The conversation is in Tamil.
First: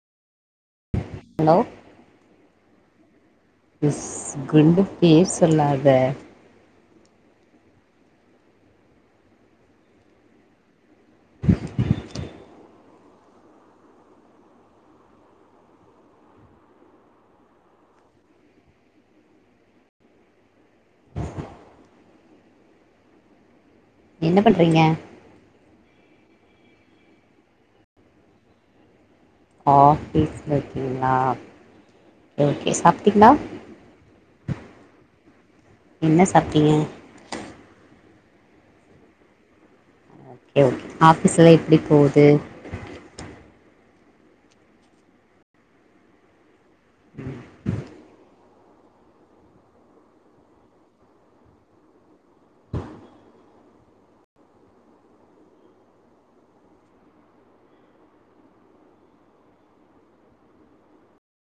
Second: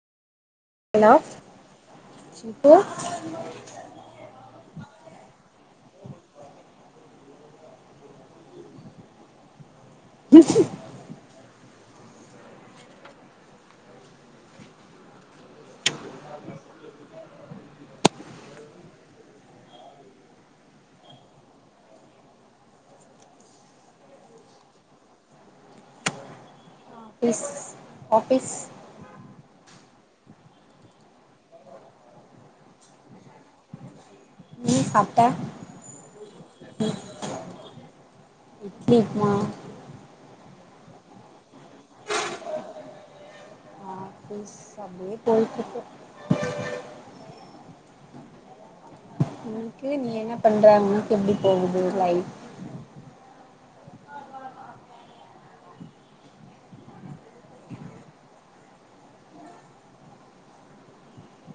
ஹலோ ஹலோ மிஸ் குண்டு பேர் சொல்லாத என்ன பண்றிங்க ஆஃபீஸ் ஆஃபீஸ் ஆஃபீஸ்ல இருக்கிங்ளா ஓகே சாப்ட்டிங்ளா நீ சாப்ட்ட என்ன சாப்ட்டிங்க இட்லி உப்மா ஓகே ஓகே ஆஃபீஸ்லா எப்படி போகுது ஆஃபீஸ் அப்டியே போய்ட்ருக்கு ம் உனக்கு நீ என்ன பண்ற உனுக்கு எப்படி போகுது லைஃப்